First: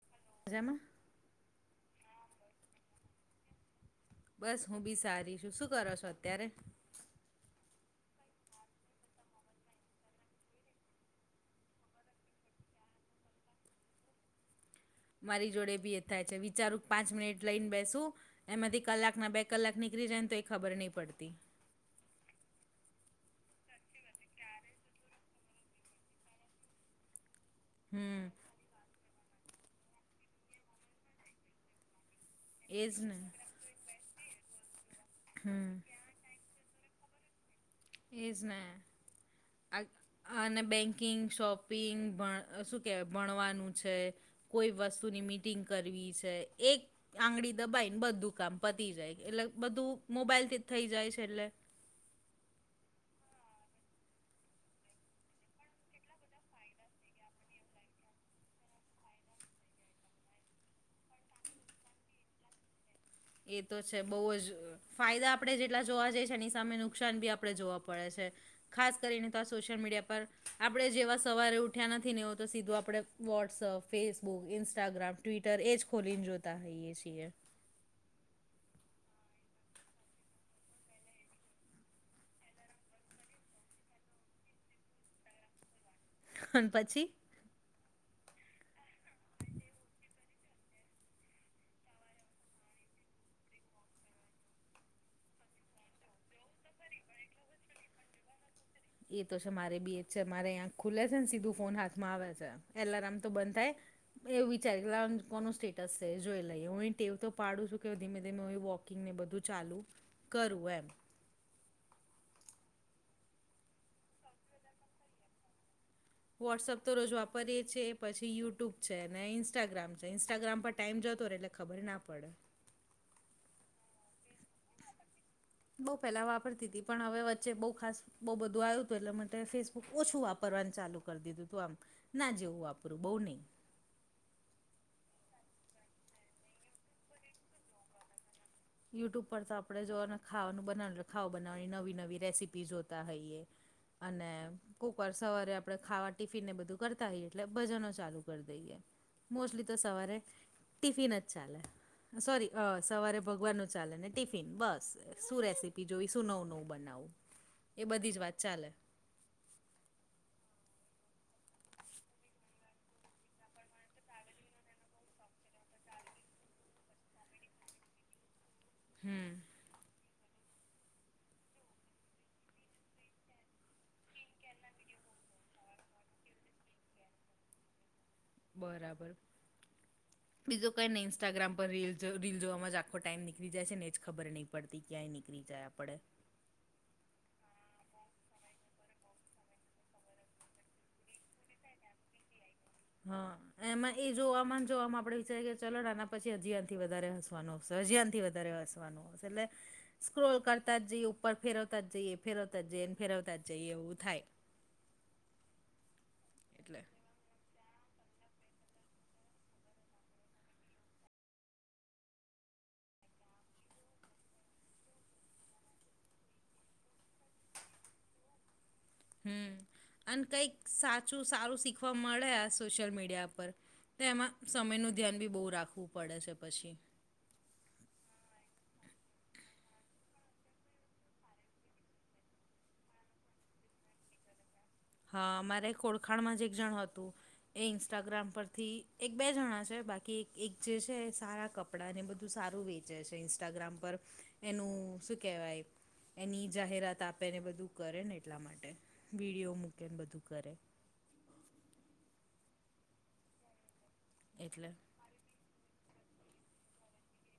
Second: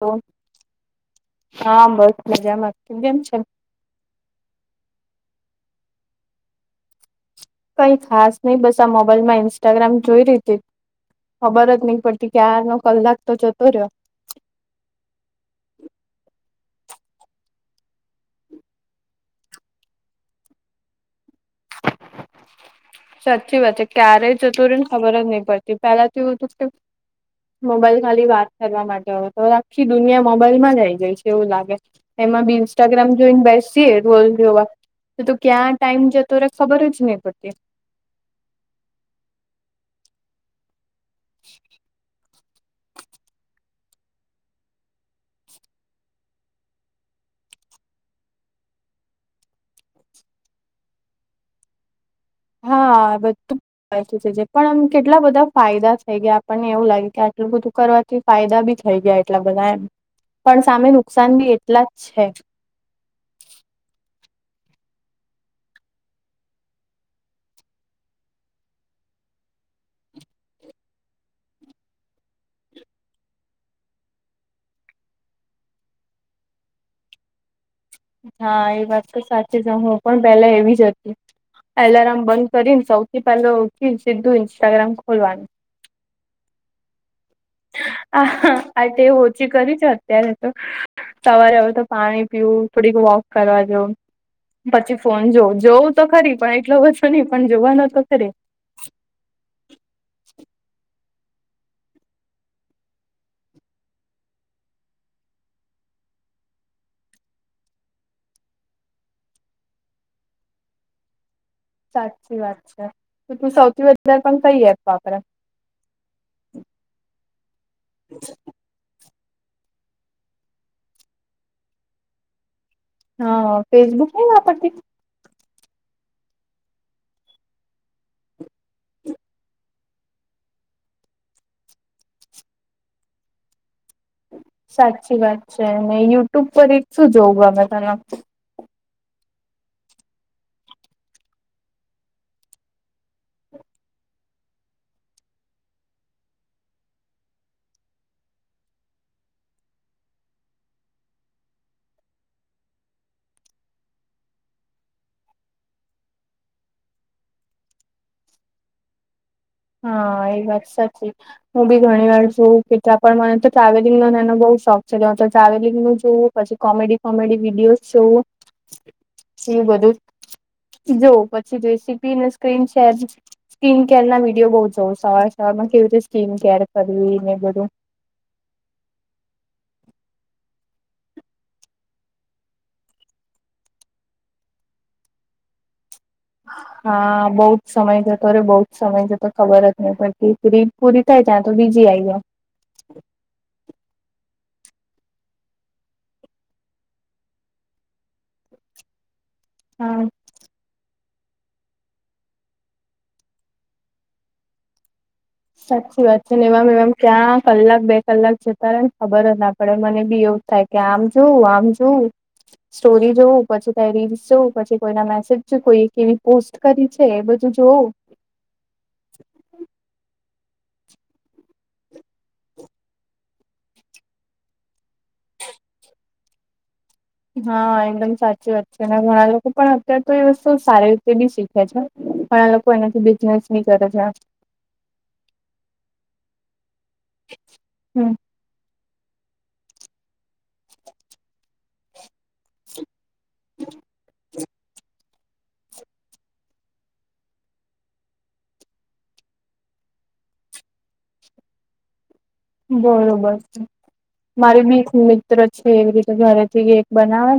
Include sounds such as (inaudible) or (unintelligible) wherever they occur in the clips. તો. જમ. હા બસ મજા માં તૂ કેમ છે. બસ હું બી સારી છું શું કરો છો અત્યારે. કઈ ખાસ નહિ બસ આ મોબાઈલ માં ઇન્સ્ટાગ્રામ જોઈ રીતી ખબર જ નહી પડતી ક્યાર નો કલાક તો જતો રહ્યો. મારી જોડે ભી એ થાય છે વિચારું પાંચ મિનિટ લઈને બેસું. એમાંથી કલાક ના બે કલાક નીકળી જાય ને તો એ ખબર નહી પડતી. સાચી વાત છે ક્યારેય જતું રીવ ખબર જ નહી પડતી પેલા તો એવું હતું કે મોબાઈલ ખાલી હમ વાત કરવા માટે હોય તો આખી દુનિયા મોબાઈલ માં જ આવી જાય છે એવું લાગે. એમાં બી એજ ઇન્સ્ટાગ્રામ ને જોઈને બેસસીએ રોલ જોવા તો તો ક્યાં હમ ટાઈમ જ ખબર જ નહિ પડતી. એ જ ને અ આ અને બેન્કિંગ શોપિંગ ભણ. શું કહેવાય ભણવાનું છે કોઈ વસ્તુની મિટિંગ કરવી છે એક. આંગળી દબાઈને બધું કામ પતી જાય એટલે બધું મોબાઈલ થી જ થઈ જાય છે એટલે. હા બધું વ પણ આમ કેટલા બધા ફાયદા થઈ ગયા આપણને એવું લાગે કે આટલું બધું કરવા થી ફાયદા બી થઈ ગયા એટલા બધા એમ પણ સામે નુકસાન બી એટલા જ છે. એ તો છે બહુ જ. ફાયદા આપડણે જેટલા જોવા જઈ છે એની સામે નુકસાન બી આપડણે જોવા પડે છે. ખાસ કરીને તો આ સોશિયલ મીડિયા પર આપણે જેવા સવારે ઉઠ્યા નથી ને એ તો સીધું આપડે. વોટ્સઅપ ફેસબુક ઇન્સ્ટાગ્રામ ટ્વિટર એ જ ખોલીને જોતા હોઈએ છીએ. હા એ વાત તો સાચી જ હું પણ પેલા એવી જ હતી. એલાર્મ બંધ કરીને સૌથી પેલો મુકી સીધું ઇન્સ્ટાગ્રામ ખોલવાનું. અન પછી. હ હા આ તે ઓછી કરી છે અત્યારે તો. સવારે હવે તો પાણી પીવું થોડીક વોક કરવા જઉ. પછી ફોન જોવું જોવું તો ખરી પણ એટલો બધો નહી પણ જોવાનો તો ખરી. એ તો છે મારે બી એજ છે મારે આખ ખુલે છે ને સીધું ફોન હાથમાં આવે છે. એટલે એલામૅ તો બંધ થાય. મે એવું વિચારી લાવ કોનું સ્ટેટસ છે જોઈ લઈએ હું એ ટેવ તો પાડું છું કે ધીમે ધીમે વોક કિંગને બધું ચાલુ કરુ એમ. સાચી વાત છે તો તું સૌથી વધારે પણ કઈ એપ વાપરે. વોટ્સએપ તો રોજ વાપરીએ છે પછી યુટ્યુબ. છે ને ઇન્સ્ટાગ્રામ છે ઇન્સ્ટાગ્રામ પર ટાઈમ જતો રહેે એટલે ખબર ના પડે. હા ફેસબુક નહી વાપરતી. બઉ પેલા વાપરતી હતી પણ હવે વચ્ચે બઉુ ખાસ બહુ બધું આવ્યું હતું એટલે માટે ફેસબ ઓછું વાપરવાનું ચાલુ કરી દીધું તું આમ ના જેવું વાપરું બહુ નહીં. સાચી વાત છે અને યુટ્યુબ પર એક શું જોવું ગમે તને. યુટ્યુબ પર તો આપણે જોને ખવાનું બનાવેલુ ખાવ બનાવવાની નવી નવી રેસીપી જોતા હોઈએ. અને કુક વાર સવારે આપણે ખાવા ટિફિનને બધું કરતા હોઈએ એટલે ભજનો ચાલુ કરી દઈએ. મોસ્ટલી તો સવારે ટિફિન જ ચાલે સોરી અ સવારે ભગવાન નુ ચાલે ને ટિફિન બસ શું રેસીપી જોઈ શું નવું નવું બનાવું એ બધી જ વાત ચાલે. હા એ વાત સાચી. હું બી ઘણી વાર છું કેટલા પણ મને તો ટ્રાવેલિંગ ને એનો બહું શોખ. કસે જાઉં તો ટ્રાવેલિંગ નું જોવું પછી કોમેડી કોમેડી વિડીયોસ જોવું. હમ એ બધું. જો પછી રેસીપીને સ્ક્રીન શેર સ્કિન કેરના વિડિ એવું બોવ જોવ સવાર સવારમાં કેવી રીતે સ્કીમ કેર કરવી ને એ બધું. બરાબર. (inaudible) બીજો કઈને ઇન્સ્ટાગ્રામ પર રીલ જો માં આખો ટાઈમ નીળ જાય છે ને જ ખબર નહીં. પડતી ક્યાંય નીકળી જાય આપડે. હા બહુત સમય જતો અ રે બહુ જ સમય જતો ખબર જ નહી પડતી રી પૂરી થાય જાય તો બીજી આઈ જાય. હા. એમાં એ જોવામાં જોવામાં આપણે વિચારીએ કે ચલો ને આના પછી અજી એનાથી વધારે હસવાનો આવશે હજી આનથી વધારે હસવાનું. છેલે. હા. રોલ કરતા જઈએ ઉપર ફેરતા જઈએ એ ફેરવતા જઈએ અને ફેરતા જઈએ એવું થાય. સાચી વાત છે ને એવામ એટલે એવામ ક્યાં કલાક બે કલાક જતા રહે ને ખબર જ ના પડે મને બી એવું થાય કે આમ જોઉ આમ જોઉું. સ્ટોરી જોવ પછી કાંઈ રીલ્સ જોઉ પછી કોઈના મેસેજ કોઈ એક એવી પોસ્ટ. કરી છે બધું જોવું. હમ્મ અને કઈક સાચું સારું શીખવા મળે આ સોશિયલ મીડિયા પર. તે એમાં સમયનું ધ્યાન બી બહુ રાખવું પડે છે પછી. હા એકદમ સાચી વાત છે અને ઘણા લોકો પણ અત્યારે તો એ વસ્તુ સારી રીતે બી શીખે છે. પણ આ લોકો એનાથી બિઝનેસ બી કરે છે. હા મારે ઓળખાણમાં જ એક જણ હતું એ હમ ઇન્સ્ટાગ્રામ પરથી એક બે જણા છે બાકી એક જે છે સારા કપડાં ને બધું સારું વેચે છે. ઇન્સ્ટાગ્રામ પર એનું શું કેહેવાય. એની જાહેરાત આપે ને બધું કરે ને એટલા માટે વિડીયો મૂકે ને બધું કરે. બરોબર છે મારી એટલે બી મિ મિત્ર છે એવી રીતે ઘરેથી કેક બનાવે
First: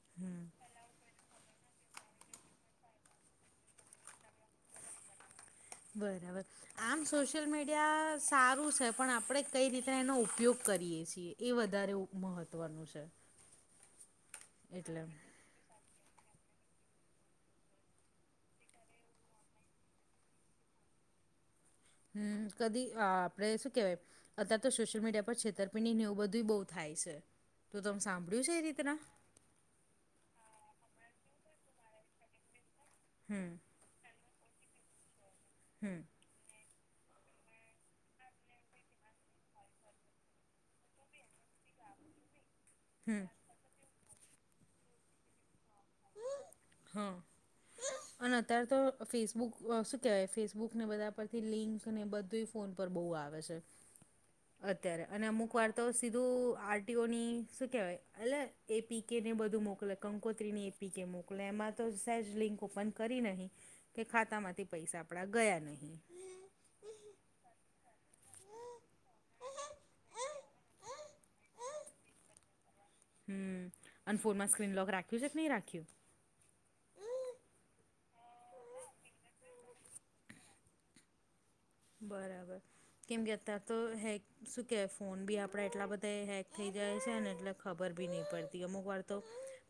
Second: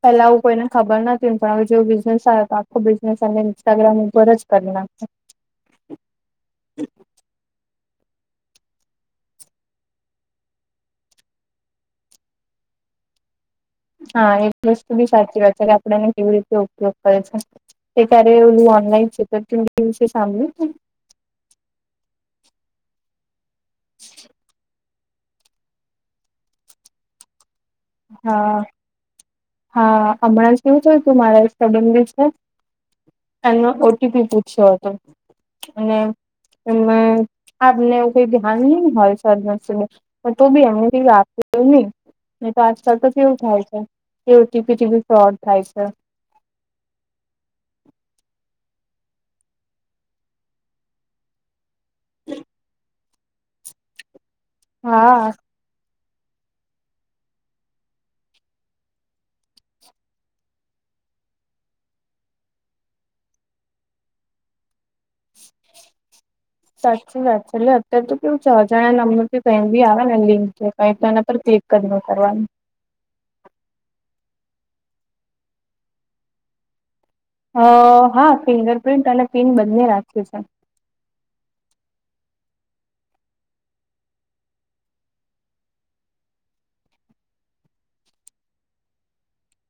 પેલા આવું હમ કોઈને. ખબર નથી ને પણ હવે જેવું બિઝનેસ આવે તો આખો બિઝનેસ એને ઇન્સ્ટાગ્રામ ઉપર જ કરી નાખિયું. બરાબર. આમ સોશિયલ મીડિયા સારું છે પણ આપણે કઈ રીતે એનો ઉપયોગ કરીએ છીએ. એ વધારે મહત્ત્વનું છે. હા એ વસ્તુ એટલે બી સાચી વાત છે કે આપ આપડે કેવી રીતે ઉપયોગ કરે છે તે ક્યારે ઓલું ઓનલાન છેતરપિંડી સાંભળ્યું છે. હમ કદી આપડે શું કેવાય. અત્યારે તો સોશિયલ મીડિયા પર છેતરપિડ ની નેવું બધું બહુ થાય છે તો તમે સાંભળ્યું હા છે એ રીતના. હા હમણાં જ કેવું થયું તુ મારા એક સબંધી છે. હમ એમનો ઓ. ટી. પી પૂછ્યો હતો. અને હમ એમાં આપને કોઈ ધ્યાન નહી હોય સદનસીબે. તો બી એમને કઈ આપેલું નહી. નહી તો આજકાલ તો હમ કેવું થાય છે એ ઓ ઓ. ટી. પી થી બી ફ્રોડ થાય છે. હા. અને અત્યારે તો ફેસબુક શું કેવાય ફેસબુક ને બધા પરથી લિંક ને બધુંય. ફોન પર બહુ આવે છે. (inaudible) અત્યારે અને હા અમુક વાર. તો સીધું આરટીઓ ની શું કહેવાય એટલે એપી કેને બધું મોકલે કંકોત્રીની. પી કે મોકલે એમાં તો સહેજ લિંક ઓપન કરી નહીં. કે ખાતા માંથી પૈસા આપડા ગયા નહી. સાચી વાત છે એટલે અત્યારે તો કેવું છ જણા નામનું ક બી આવે ને લિંક કઈ તો એના પર. કદ ન કરવાની. હમ અને ફોનમાં સ્ક્રીન લોક રાખ્યું છે કે નહી રાખ્યું. અ હા ફિંગર પ્રિન્ટ અને પીન બંને રાખ્યું છે. બરાબર. કેમ કે અત્યાર તો હેક શું કે ફોન બી આપડે એટલા બધા હેક થઈ જાય છે ને એટલે. ખબર બી નહીં પડતી અમુક વાર તો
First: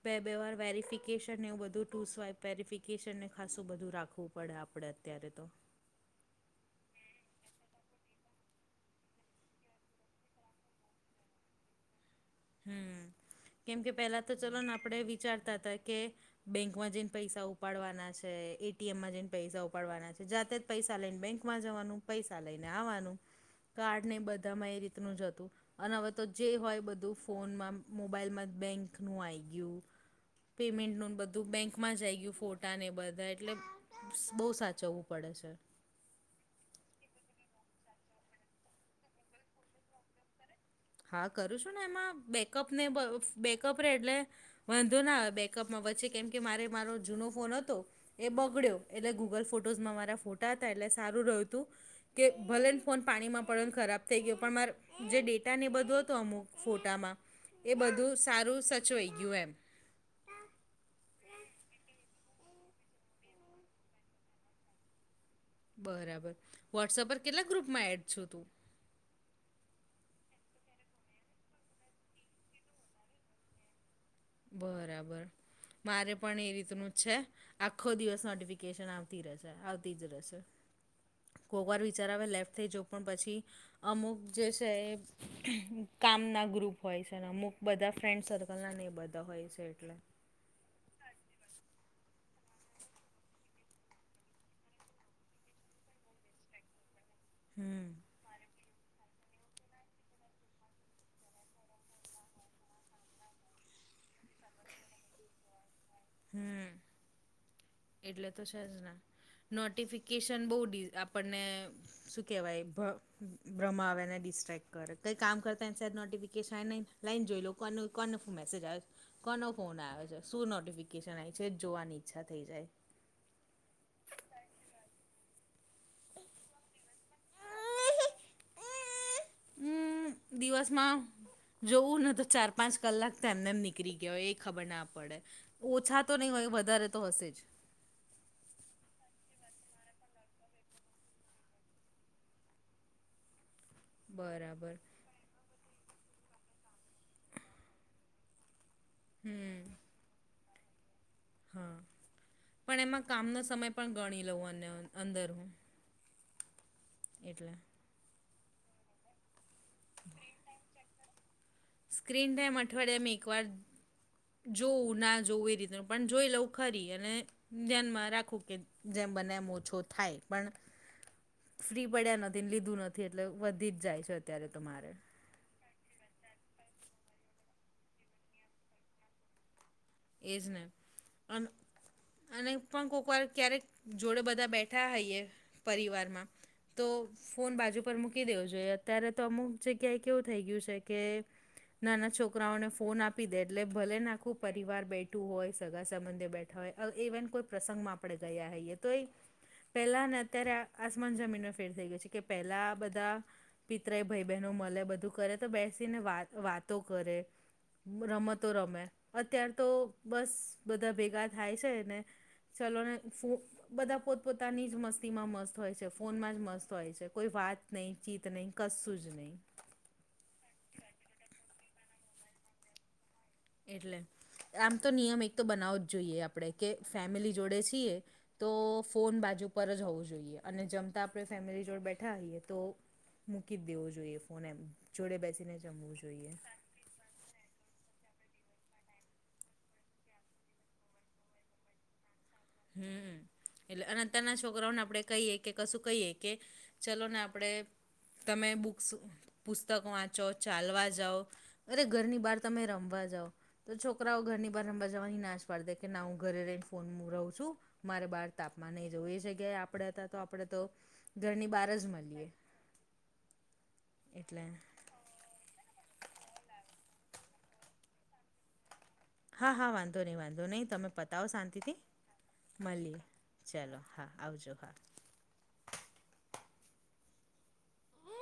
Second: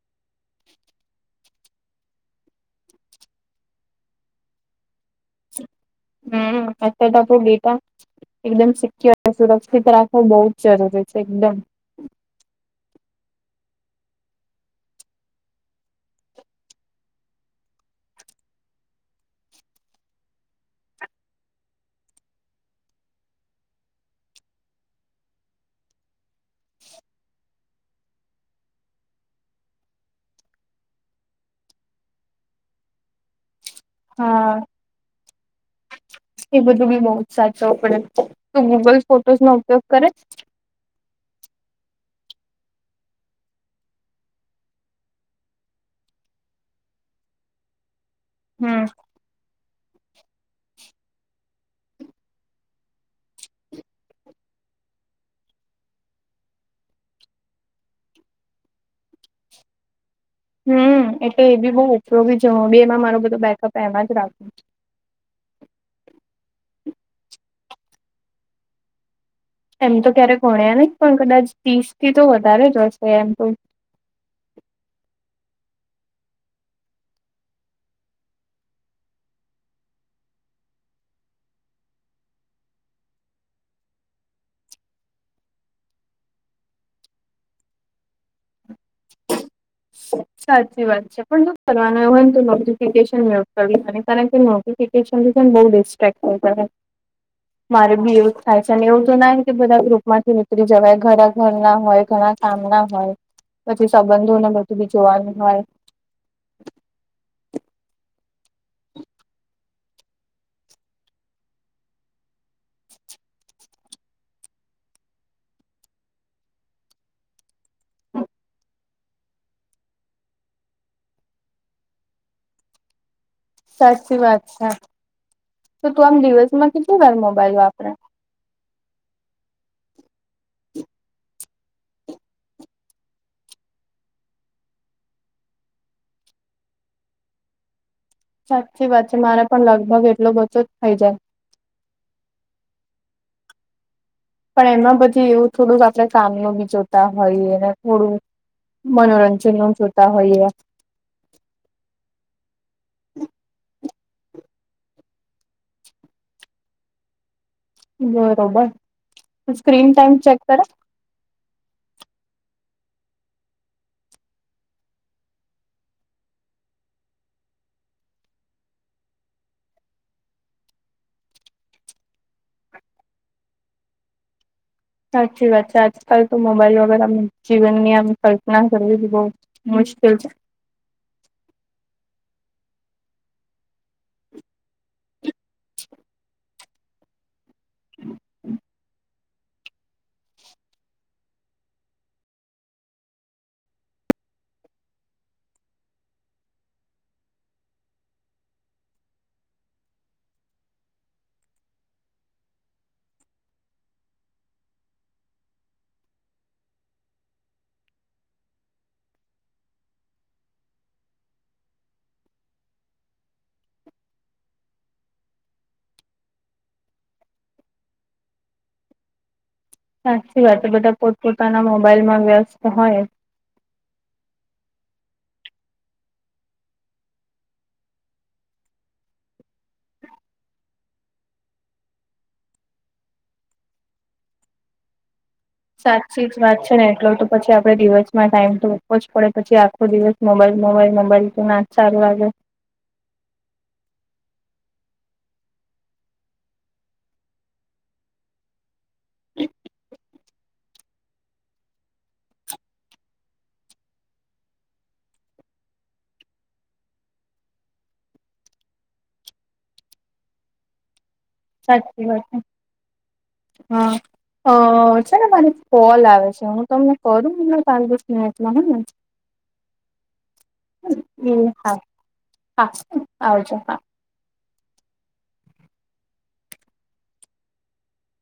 બે બે વાર વેરિફિકેશન એવું બધું ટુ સ્વાઈપ. વેરિફિકેશનને ખાસું બધું રાખવું પડે આપણે અત્યારે તો. હમ અત તપ ગીટ. એકદમ સિક્યોર સુરક્ષિત રાખવો બહુ જ જરૂરી છે એકદમ. હમ કેમ કે પેલા તો ચલો ને આપણે વિચારતા હતા કે બેંકમાં જઈને પૈસા ઉપાડવાના છે એટીએમમાં જઈને પૈસા ઉપાડવાના છે જાતે. પૈસા લઈને બેંકમાં જવાનું પૈસા લઈને આવવાનું. કાર્ડ નહી બધામાં એ રીતનું જ હતું અને હવે તો જે હોય બધું. ફોનમાં મોબાઈલમાં જ બેંકનું આવી ગયું. પેમેન્ટ નું બધું બેંક માં જઈ ગયું ફોટા ને બધા એટલે. બહુ હા સાચવવું પડે છે. એ બધું બી બહ જ સાચવ પડે તું ગૂગલ ફોટોસ નો ઉપયોગ કરે. હા કરું છું ને એમાં બેકઅપ ને બેકઅપ રે એટલે. વાંધો ના બેકઅપમાં વચ્ચે કેમ કે મારે મારો જૂનો ફોન હતો. એ બગડ્યો એટલે ગૂગલ ફોટોઝમાં મારા ફોટા હતા એટલે સારું રહ્યું હતું. કે ભલે ને ફોન પાણીમાં પડે ને ખરાબ થઈ ગયો પણ મારે જે ડે ત્યાંને એ બધો હતો અમુક ફોટામાં એ બધું સારું સચવેય યુ એમ. હમ એટલે એ બી બઉુ ઉપયોગી જ બેમાં મારો બધો બેકઅપ એમાં જ રાખવું છે. બરાબર વોટ્સઅપ પર કેટલા ગ્રુપમાં એડ છો તું. એમ તો ક્યારે ગણ્યા નહી પણ કદાચ ત્રીસ થી તો વધારે જ હશે એમ તો. બરાબર મારે પણ એ રીતનું જ છે. આખો દિવસ નોટિફિકેશન આવતી રહેશે આવતી જ રહેશે. કોઈક વાર વિચાર આવે લેફ્ટ થઈ જવ પણ પછી. અમુક જે છે એ કામ ના ગ્રુપ હોય છેને અમુક બધા ફ્રેન્ડ સર્કલ ના ને બધ. દ હોય છે એટલે. સાચી વાત છે પણ દુખ કરવાનું હોયને તો નો. િકન કાર કેફિકન થી બુ ડિસ્ટ્રક્ટ થ હમ મારે બી એ. કાયસ ને એવું તો ના કે બધા ગ્રુપમાંથી ઉનીતરી જવાય ઘરા ઘર ના હોય ઘણા કામ ના હોય. પછી સંબંધોને બધું બી જોવાનું હોય. હમ. એટલે તો છે જને નોટિફિકેશન બહ આપણને. શું કેવાય એ ભ્રમ આવેને ડિસ્ટ્રેક્ટ કરે કઈ કામ કરતા એ સા નોટિફિકેશન નહી. લાઈન જોઈ લો કોનું કોનો ફ મેસેજ આવયો. કોનો ફોન આવે્યો છે શું નોટિફિકેશન આવી છે જોવાની ઈચ્છા થઈ જાય. સાતચ વાત સા. તો તું આમ દિવસમાં કેટલી વાર મોબાઈલ વાપરા. હમ દિવસમાં. જોવું ને તો ચાર પાંચ કલાક તો એમને એમ નીકળી ગયા એ ખબર ના પડે. ઓછા તો નહીં હોય વધારે તો હશે જ. સાચી વાત છે. મારે પણ લગભગ એટલો બધો જ થઈ જાય. પણ બરાબર એમાં બધી એવું થોડુંક આપણે કામોબી જોતા હોઈએ. અને થોડુંક હમ મનોરંજનો જોતા હોઈએ. હ પણ એમાં કામનો સમય પણ ગણી લેવાનું અને અંદર એટલે. બરોબર પછી સ્ક્રીન ટાઈમ ચેક કરે. સ્ક્રીન ટાઈમ અઠવાડિયામાં એકવાર જોવું ના જોવું એ રીતે પણ જોઈ લવ ખરી અને ધ્યાનમાં રાખું કે જેમ બને એમ ઓછો થાય પણ ફ્રી પડ્યા નથી અને લીધું નથી એટલે વધી જ જાય છે અત્યારે તો મારે. સાચી વાત છે. આજકાલ તો મોબાઈલ વગર આમ જીવનની આમ કલ્પના કરવી બહું મુશ એજ ને અન અને પણ (unintelligible) ક્યારેક જોડે બધા બેઠા હોઈએ પરિવારમાં. તો ફોન બાજુ પર મૂકી દેવો જોઈએ. અત્યારે તો અમુક જગ્યાએ કેવું થઈ ગયું છે કે નાના છોકરાઓને ફોન આપી દેય એટલે ભલે આખું પ પરિવાર બેઠું હોય સગા સંબંધીઓ બેઠા હોય ઈવન કોઈ પ્રસંગમાં આપડે ગયા હોઈએ તોએ પેલા અને અત્યારે આસમાન જમીનનો ફેર થઈ ગયો છે કે પેલા બધા પિત્રય ભાઈ બહેનો મલે બધું કરે તો બેસીને વાત વાતો કરે. રમતો રમે અત્યારે તો બસ બધા ભેગા થાય છે ને ચલોને ફૂ બધા પોતપોતાની જ મસ્તીમાં મસ્ત હોય છે. ફોનમાં જ મસ્ત હોય છે. કોઈ વાત ચિંત નઈ કસું જ નઈ સાચી વાત છે. બધા પોતપોતાના મોબાઈલમાં વ્યસ્ત હોય. એટલે આમ તો નિયમ એક તો બનાવો જ જોઈએ આપડે કે ફેમિલી જોડે છીએ તો ફોન બાજુ પર જ હોવું જોઈએ. અને જમતા આપડે ફેમિલી જોડે બેઠા હોઈએ તો મૂકી જ દેવો જોઈએ ફોન એમ જોડે બેસીને જમવું સાચી જોઈએ. જ વાત છે ને. (unintelligible) પછી આપડે દિવસમાં ટાઈમ તો આપવો જ પડે પછી આખો દિવસ મોબાઈલ મોબાઈલ મોબાઈલ તો ના સારું લાગે. હમ. એટલે અને અત્યારના છોકરાઓને આપડે કહીએ કે કશું કહીએ કે ચલો ને આપડે તમે બુક પુસ્તકો વાંચો ચાલવા જાવ. અરે ઘરની બહાર ત મે રમવા જાઉં. તો છોકરાઓ ઘરની બહાર (unintelligible) ના હું ઘરે રહીને ફોનમાં. (unintelligible) છું મારે બાર તાપમાં નહીં જવું એ જગ્યાએ આપડે હતા તો આપડે તો ઘરની બહાર જ સાચી વાત મળીએ છે. હા એટલે અ છે મારે કોલ આવે છે. હું તમને કરું ને પાંચ દસ મિનિટમાં હ ને. હા હા વાંધો નઈ વાંધો નઈ તમે પતાવો ને એ શાંતિ હા થી હા મળીએ ચાલો. હા આવજો હા. (unintelligible)